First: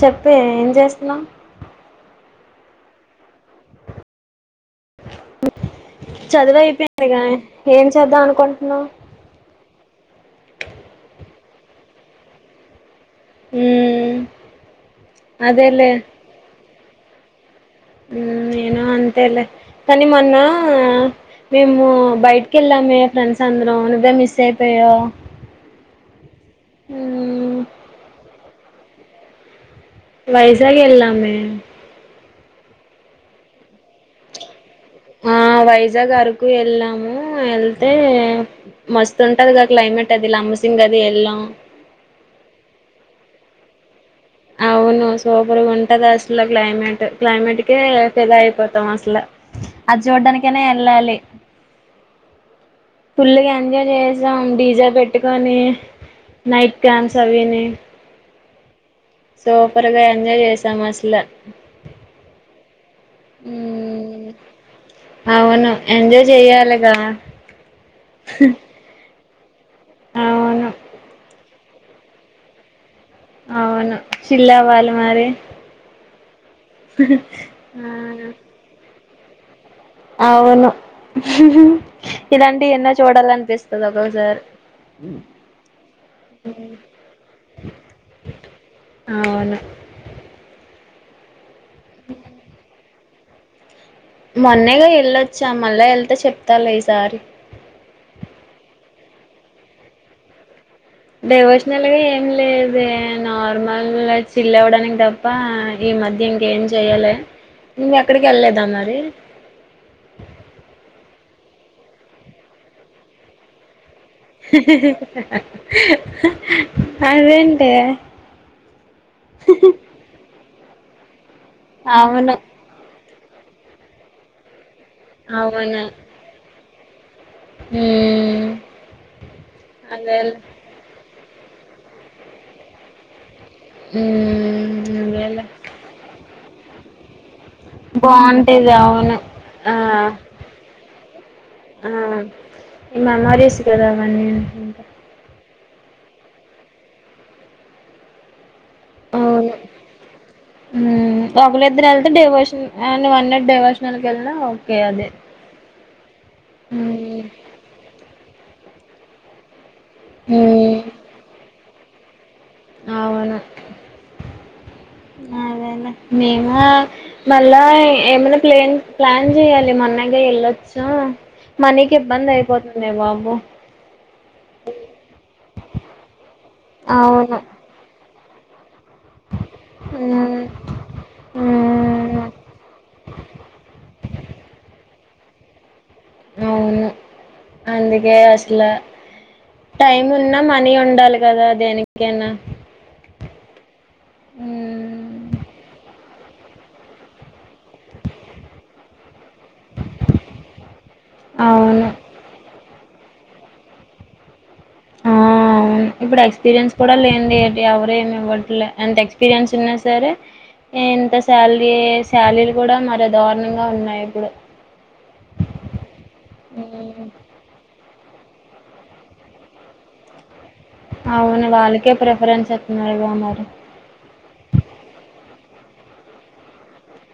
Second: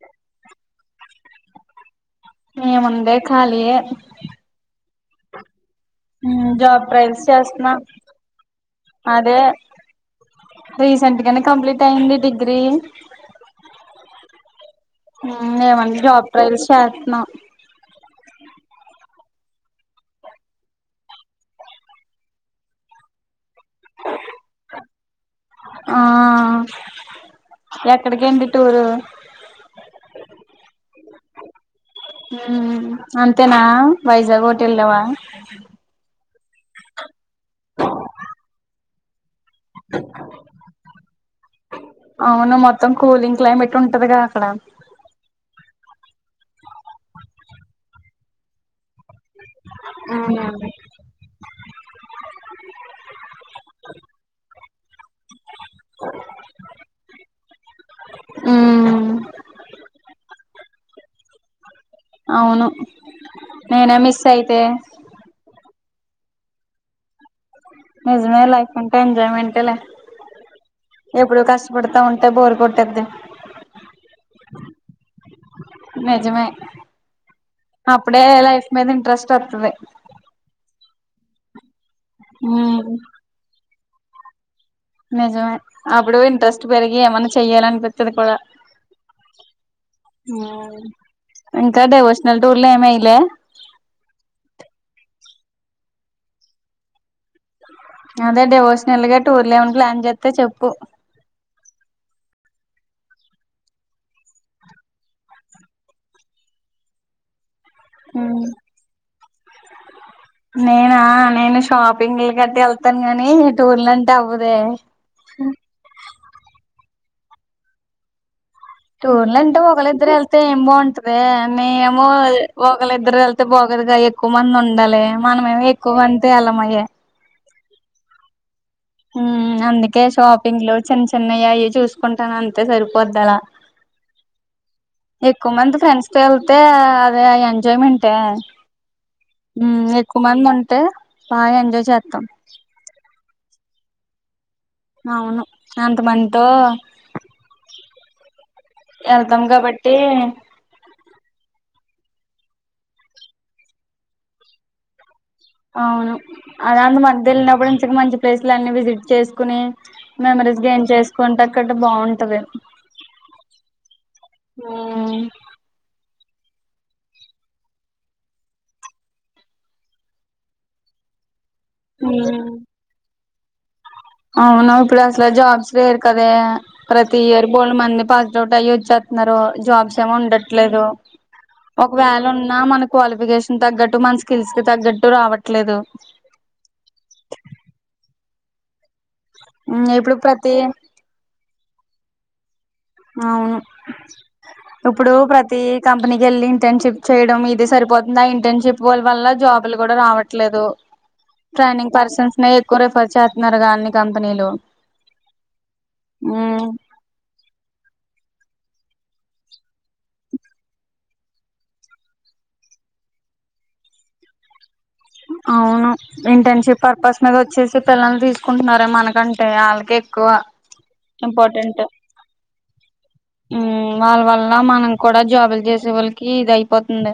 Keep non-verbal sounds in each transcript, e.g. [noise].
చెప్పే ఏం చేస్తున్నావు ఏముందే ఖాలీయె చదువు అయిపోయింది గా ట్రయల్స్ చేస్తున్నా ఏం చేద్దాం అనుకుంటున్నావు అదే రీసెంట్ గానే కంప్లీట్ అయింది డిగ్రీ ఉ ఏం ఉంది ఏమన్ జాబ్ ట్రైల్స్ చేస్తున్నా నా అంతేలే కానీ మొన్న మేము బయటికి వెళ్ళామే ఫ్రెండ్స్ అందరం అవునుదా మిస్ అయిపోయా ఆ ఎక్కడికండి టూరు వైజాగ్ వెళ్ళమే హ అంతేనా వైజాగ్ ఓట్ ఆ వైజాగ్ అరకు వెళ్ళాము వెళ్తే మస్ తుంటది గా క్లైమేట్ అది లమ్ముసింగ్ అది వెళ్ళాం అవును మొత్తం కూలింగ్ క్లైమేట్ ఉంటదిగా అక్కడ అవును సూపర్ గా ఉం ఉంటదా అసలు క్లైమేట్ క్లైమేట్ కే ఫిదా అయిపోతాం అసలు అది జూడటానికి అయిన వెళ్ళాలి ఫుల్లుగా ఎంజాయ్ చేసాం డీజె పెట్టుకొని నైట్ క్రామ్స్ అవిని ఉ సూపర్ గా ఎంజాయ్ చేసాం అసలు అవును నినే మిస్ అయితే అవును ఎంజాయ్ చెయ్యాలే గా నిజమే లైఫ్ అంటే ఎంజాయ్మెంట్ ఏ లే అవును ఎప్పుడు కస్ వడతా ఉంటే బోరు కొట్టిది అవును చిల్ అవ్వాలి మారి నిజమే అప్పుడే లైఫ్ మీద ఇంట్రెస్ట్ వత్తాది అవును ఇలాంటి ఎన్నో చూడాల అనిపిస్తుంది ఒక్కొక్కసారి నిజమే అప్పుడు ఇంట్రెస్ట్ పెరిగి ఏమన్నా చెయ్యాల అనిపిత్తది కూడా అవును ఇంకా డెవోషనల్ టూర్లు ఏం ఏయ్యాలే మొన్నేగా వెళ్ళొచ్చా మళ్ళా వెళ్తే చెప్తాలే ఈసారి అదే డెవోషనల్ గా టూర్ ఏమని ప్లాన్ చేస్తే చెప్పు డివోషనల్ గా ఏం లేదే నార్మల్ చిల్ అవ్వడానికి తప్ప ఈ మధ్య ఇంకేం చెయాలే నువ్ ఎక్కడికి వెళ్లేదా మరి నేనా నేను షాపింగ్ లు గట్ట వెళ్తాను కాని టూర్ల అన్ అదేంటే టూర్లు అంటే ఒక్కలు ఇద్దరు వెళ్తే ఎం బాగుంటదే మీమో అవును ఒక్కలుఇద్దు ఇద్దరు వెళ్తే బాగోదు గా ఎక్కువ మంది ఉండాలి మనము ఏమో ఎక్కువ మందితో వెళ్లమాయే ఏ ఉ అందుకే షాపింగ్ లో చిన్న చిన్నయీ అయి చూసుకుంటాను అంతే సరిపోద్ది అలా మ్మ్ అదేలే ఎక్కువ మంది ఫ్రెండ్స్ తో వెళ్తే అదే అయాన్ బాగుంటాది అవును హు ఆ ఎక్కువ మంది ఉంటే బాగా ఎంజాయ్ చేస్తాం హి మామరీస్ కదా అవన్నీ ఇంకా అవును అంతమందితో వెళ్తాం కాబట్టి ఒకలిద్దరూ వెళ్తే డెవోషన్ అ వన్ నట్ డైవోషనల్కి వెళ్ళినా ఓకే అది అవును అదాంత హ్మ్ మధ్యాలొ వెళ్ళినప్పుడు ఇక మంచి ప్లేసులున్నిీ విజిట్ చేసుకుని మెమరీస్ గెయిన్ చేసుకుంటే అక్కడ బాగుంటది ఆవును ఉమ్ అదేలే మేము మళ్ళా ఏమైనా ప్లేన్ ప్లాన్ చేయాలి మొన్నగా వెళ్ళొచ్చు మనీకి ఇబ్బంది ఉమ్ అయిపోతుందే బాబు అవును ఇప్పుడు అసలు జాబ్స్ లేవు కదే ప్రతి అవును ఇయర్ బోల్ళ మంది పాస్ అవుట్ అయ్య వచ్చు చేస్తున్నారు జాబ్స్ ఏమో హ్మ్ ఉండట్లేదు హ్మ్ ఒకవేళ ఉన్నా మన క్వాలిఫికేషన్ తగ్గట్టు మన స్కిల్స్ కి తగ్గట్టు రావట్లేదు అవును అందుకే అసలు ఉమ్, టైం ఇప్పుడు ఉన్నా ప్రతి మనీ ఉండాలి కదా దేనికైనా అవును ఇప్పుడు హ్మ్ ప్రతి కంపెనీ వెళ్ళి ఇంటర్న్షిప్ చేయడం ఇది సరిపోతుంది ఆ ఇంటర్న్షిప్ వల్ల జాబ్ జాబ్ లు కూడా రావట్లేదు అవును ట్రైనింగ్ పర్సన్స్ నే ఎక్కువ రిఫర్ చె న్నరగాన్ని కంపెనీలు ఆవును ఇప్పుడు మ్మ్ ఎక్స్పీరియన్స్ కూడా లేండి ఎవరేమి ట్ అంత ఎక్స్పీరియన్స్ ఉన్నా సరే ఇంత శాలరీ శాలరీలు కూడా మర దారుణంగా ఉన్నాయి ఇప్పుడు అవును ఇంటర్న్షిప్ హ్మ్. పర్పస్ మీద వచ్చేసి పిల్లలు తీసుకుంటున్నారే మనకంటే వాళ్ళకే ఎక్కువ అవును ఇంపార్టెంట్ వాళ్ళకే ప్రిఫరెన్స్ ఇస్తున్నారు గ మరి ఉమ్ వాళ్ళ వల్ల మనం కూడా జాబులు చేసే వాళ్ళకి ఇది అయిపోతుంది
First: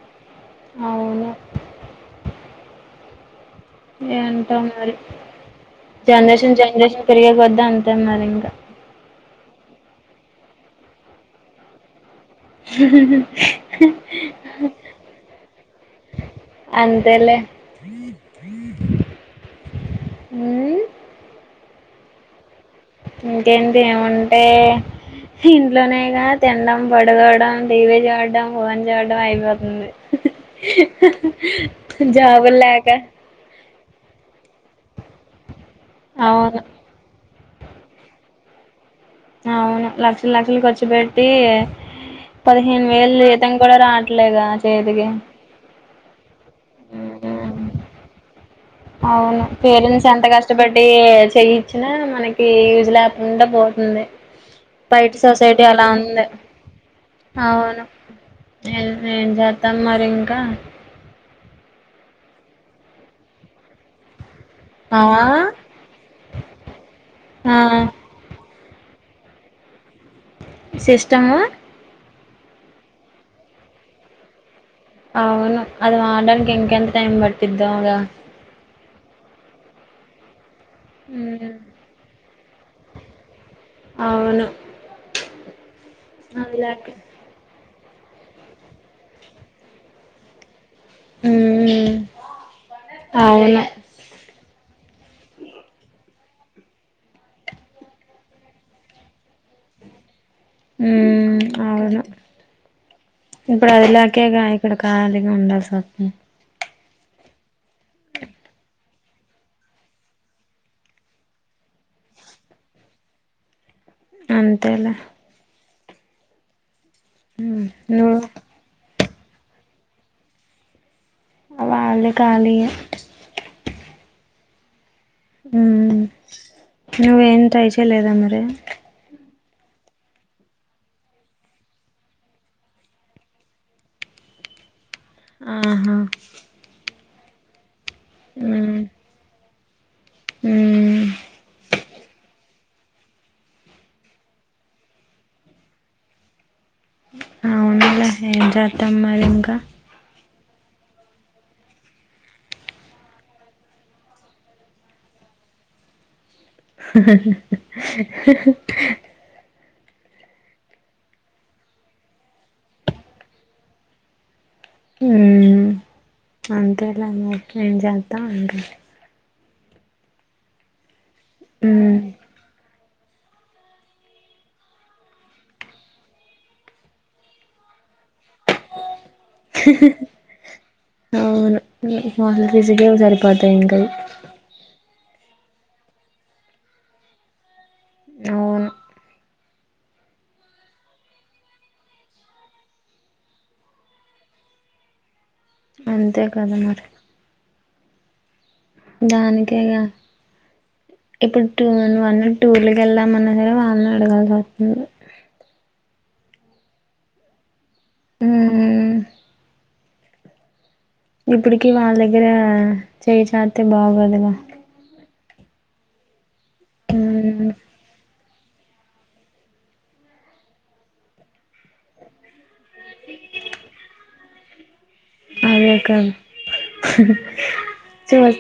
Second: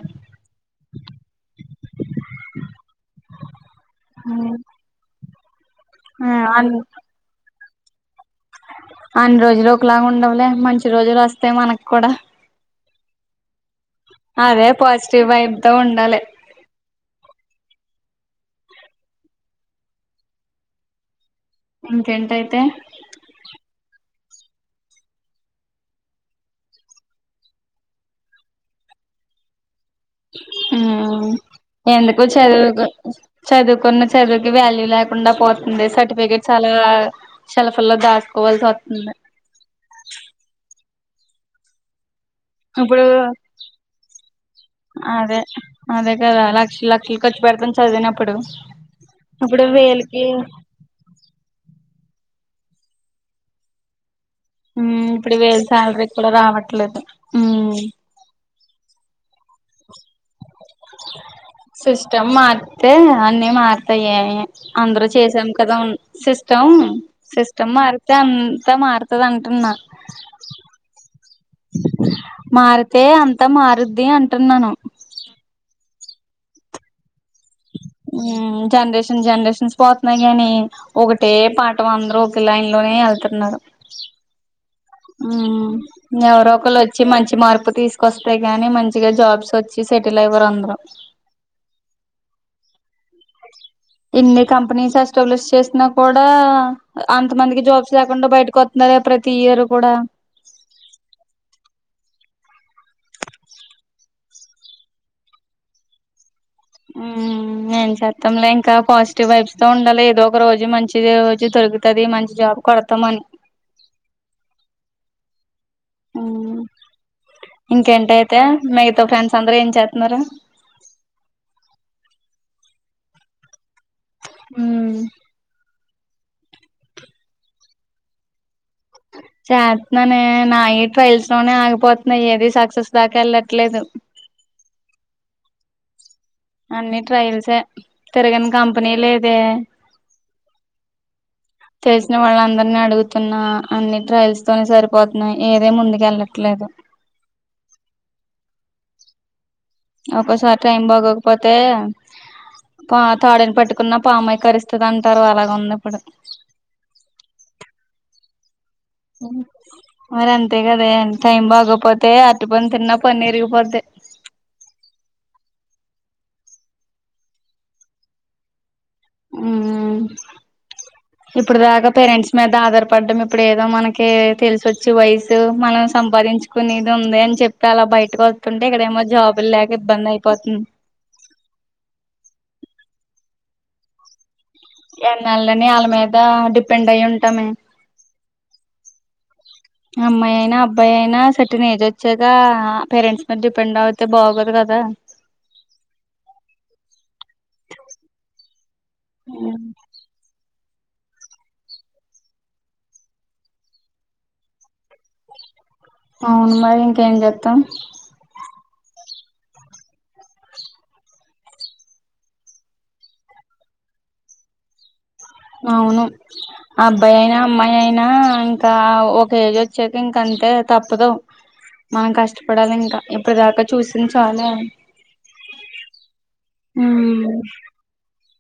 అవును ఏంటో మరి ఆ జనరేషన్ అన్ని జనరేషన్ పెరిగే కొద్ది అంతే మరి ఇంకా అన్ని రోజులు ఒకలాగా ఉండవులే మంచి రోజులు వస్తాయి మనకు కూడా అదే పోజటీవ్ వైబతో ఉండాలి మ్మ్మ్మ్ ఇంకెంతైతే ఇంకేంది ఏమంటే ఇంట్లోనేగా తినడం పడకోవడం టీవి చూడడం పోన్ చూడడం అయిపోతుంది ఎందుకు జాబులు చదువు లేక చదువు కొన్న చదువుకి వాల్యూ లేకుండా పోతుంది సర్టిఫికెట్ అవును చాలా సెల్ఫలో దాస్తు కోవల్తు అవును లక్షలు లక్షలు ఖర్చు పెట్టి పదిహేను ఇప్పుడు వేలు ఈతం కూడా రావట్లేగా చేతికి అదే అదే కదా లక్షలు లక్షలు ఖర్చు పెడతాము చదివినప్పుడు అవును ఇప్పుడు పేరెంట్స్ ఎంత వేలుకి కష్టపడి చేయిచ్చినా మనకి ఈూజు లేకుండా పోతుంది మ్మ్ బయటి ఇప్పుడు వేలు సొసైటీ అలా శాలరీ ఉంది కూడా రావట్లేదు మ్మ్ అవును నే ఏం చేస్తాం మరి ఇంకా సిస్టమ్ మార్తే అన్నీ మారతాయ అందరు అవా చేసాం కదా సిస్టమ్ ఆ సిస్టమ్ మారితే అ అంత మారుతుంది అంటున్నా సిస్టమ్ మారితే అంతా మారుద్ది అంటున్నాను అవును అది ఆడానికి ఇంకెంత టైమ్ పడుతుంది జనరేషన్ జనరేషన్స్ పోతున్నాయి్ గాని ఒకటే ఉమ్ పాఠం అందరుూ ఒక లైన్లోనే ఎళ్తున్నారు అవ్ను మ్ ఎవరో ఒకరు వచ్చి మంచి మా మార్పు తీస్కొస్తే గాని మంచిగా జాబ్స్ వచ్చి సెటిల్ అయివారు అందరు మ్ ఇన్ని కంపెనీస్ ఎస్టాబ్లిష్ చేసిన కూ డా అంత మందికి జాబ్స్ లేకుండా బయటికొస్తున్నారే ప్రతి ఇయర్ కూడా మ్ అవును ఇప్పుడు అది లా కేగా ఇక్కడ కాలిగా ఉండాల్స్ వస్తుం మ్ ఏం చెత్తంలే ఇంకా పాజిటివ్ వైబ్స్తో ఉండాలి ఏదో ఒక రోజు మంచిది రోజు తొ జరుగుతుది మంచి జాబ్ కొడతామని అంతేలె ఉమ్ నువ్వు ఇంకేంటయితే మిగతా ఫ్రెండ్స్ అందరుూ ఏం చేస్తున్నారు ఆ వాళ్ళు కాలియే మ్ మ్ నువ్వేం ట్రై చేయలేదా మరి చేస్తున్నానే నాయి ట్రయల్స్లోనే ఆగిపోతున్నాయి. ఏది సక్సెస్ దాకా ఎళ్ళట్లేదు [unintelligible] ఆహ అన్ని ట్రయల్సే తిరగని ఉమ్ కంపెనీ లేదే ఉమ్ తెల్సిన వాళ్ళందర అని అడుగుతున్నా అన్ని ట్రయల్స్తోనే సరిపోతున్నయి ఏదే ముందుకెళ్ళట్లేదు అ అవునులే ఏం చేస్తాం మరి ఇంకా ఒక్కోసారి టైం బాగోకపోతే పా తాడుని పట్టుకున్న పామయి కరుస్తదంటారు అలాగ ఉంది ఇప్పుడు [unintelligible] మరంతే కదే టైం బాగోపోతే అరటి పండు తిన్నా పన్నిరిగిపోది. [unintelligible] మ్ అంతేలే మరి ఏం చేద్దాం మ్ ఇప్పుడు దాకా ఉమ్ పేరెంట్స్ మీద ఆదార్ పడ్డం ఇప్పుడు ఏదో మనకి తెలసోచ్చి వయసు మనం సంపాదించుకునేది ఉంది అని చెప్పి అలా బయ టికి వస్తుంటే ఇక్కడేమో జాబులు లేక ఇబ్బంద్ అయిపోతుం అవును మీ [unintelligible] ఎన్నాళని ఆళ్ళ మీద డిపెండ్ అయి ఉంటామే అవున్ అమ్మాయి అయినా అబ్బాయి అయినా సట్న ఏజ్ వచ్చాక పేరెంట్స్ మీద డిపెండ్ అవుతే బాగోదు క దా అంతే కదా మరి ఉమ్ దానికేగా ఇప్పుడు టూ వన్ వన్ టూర్కి కెళ్దాం అన్నా సరే వాళ్ళనే అడగాల్సి వస్తుంది. అవును మరి ఇంకేం చేత్తాం హ్మ్ ఇప్పుట్కి వాళ్ళ దగ్గర చేయి చాస్తే బాగోదుగా అవును ఆ అబ్బాయి అయినా మ్మ్ అమ్మాయి అయినా ఇంకా ఒక ఏజ్ వచ్చాక ఇంకా అంతే తప్పదు మనం కష్టపడాలి ఇంకా ఇప్పుట్ దాకా చూసిం చాలు ఇంకా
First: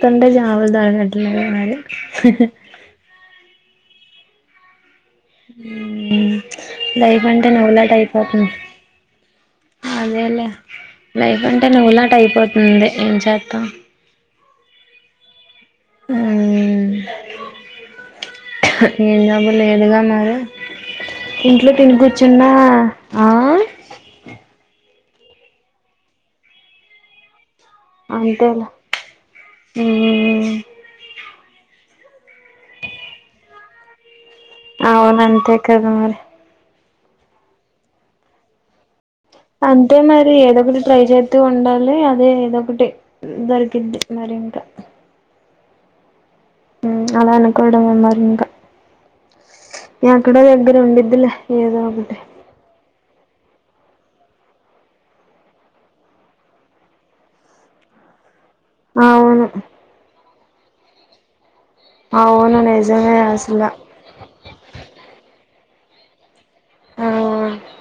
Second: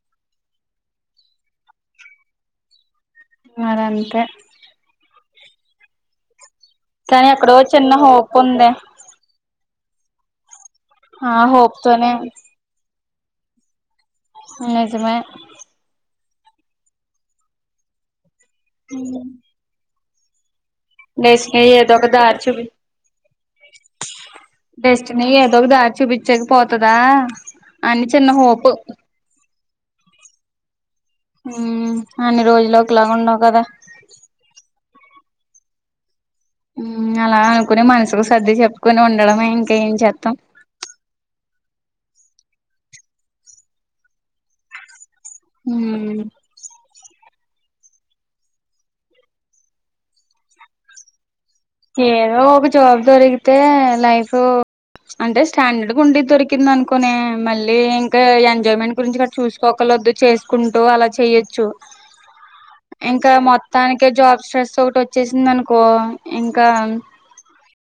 త్తంటే చావల్ [unintelligible] మరంతే లైఫ్ కానీ అంటే ఎక్కడో చిన్న హోప్ నవ్వులాటైపోతుం ఉందే అదేలే ఆ లైఫ్ అంటే హోప్ తోనే నువ్వులాటైపోతుంది ఏం చేస్తాం నిజమే హ్మ్ ఏం జాబు లేదుగా మరి డెస్టినీ ఇంట్లో ఏదో తిని ఒక దారి కూర్చున్నా చూపి ఆ డెస్టినీ ఏదో ఒక దారి చూపించక పోతుందా అని చిన్న హోప్ హుమహుమ్ ఉ అన్ని రోజులు ఒకలాగా ఉండవు కదా అవున అంతే కదా మరి అలా అనుకుని మనసుకు సర్ది చెప్పుకొని ఉండ అంతే మరి ఏద ఒకటి ట్రై చేత్తో ఉండ లి అదే ఇదొ ఒకటి దొరికింది మరి ఇంకా హ్మ్ ఉమ్, అలా అనుకోవడమే మరి ఇంకా ఎక్కడో దగ్గర ఉండడిద్లే ఏదో ఒక ఒక జాబ్ దొరికితే లైఫ్ అంటే స్టాండర్డ్ ఉండే దొరికింది అనుకునే మళ్ళీ ఇంకా ఎంజాయ్మెంట్ గురించి కానీ అవును చూసుకోకలదు చేసుకుంటూ అలా చేయొచ్చు అవును నిజమే ఇంకా అసలు మొత్తానినికి జాబ్ స్ట్రెస్ ఒకటి వచ్చేసింది అనుకో కో ఇంకా ఆ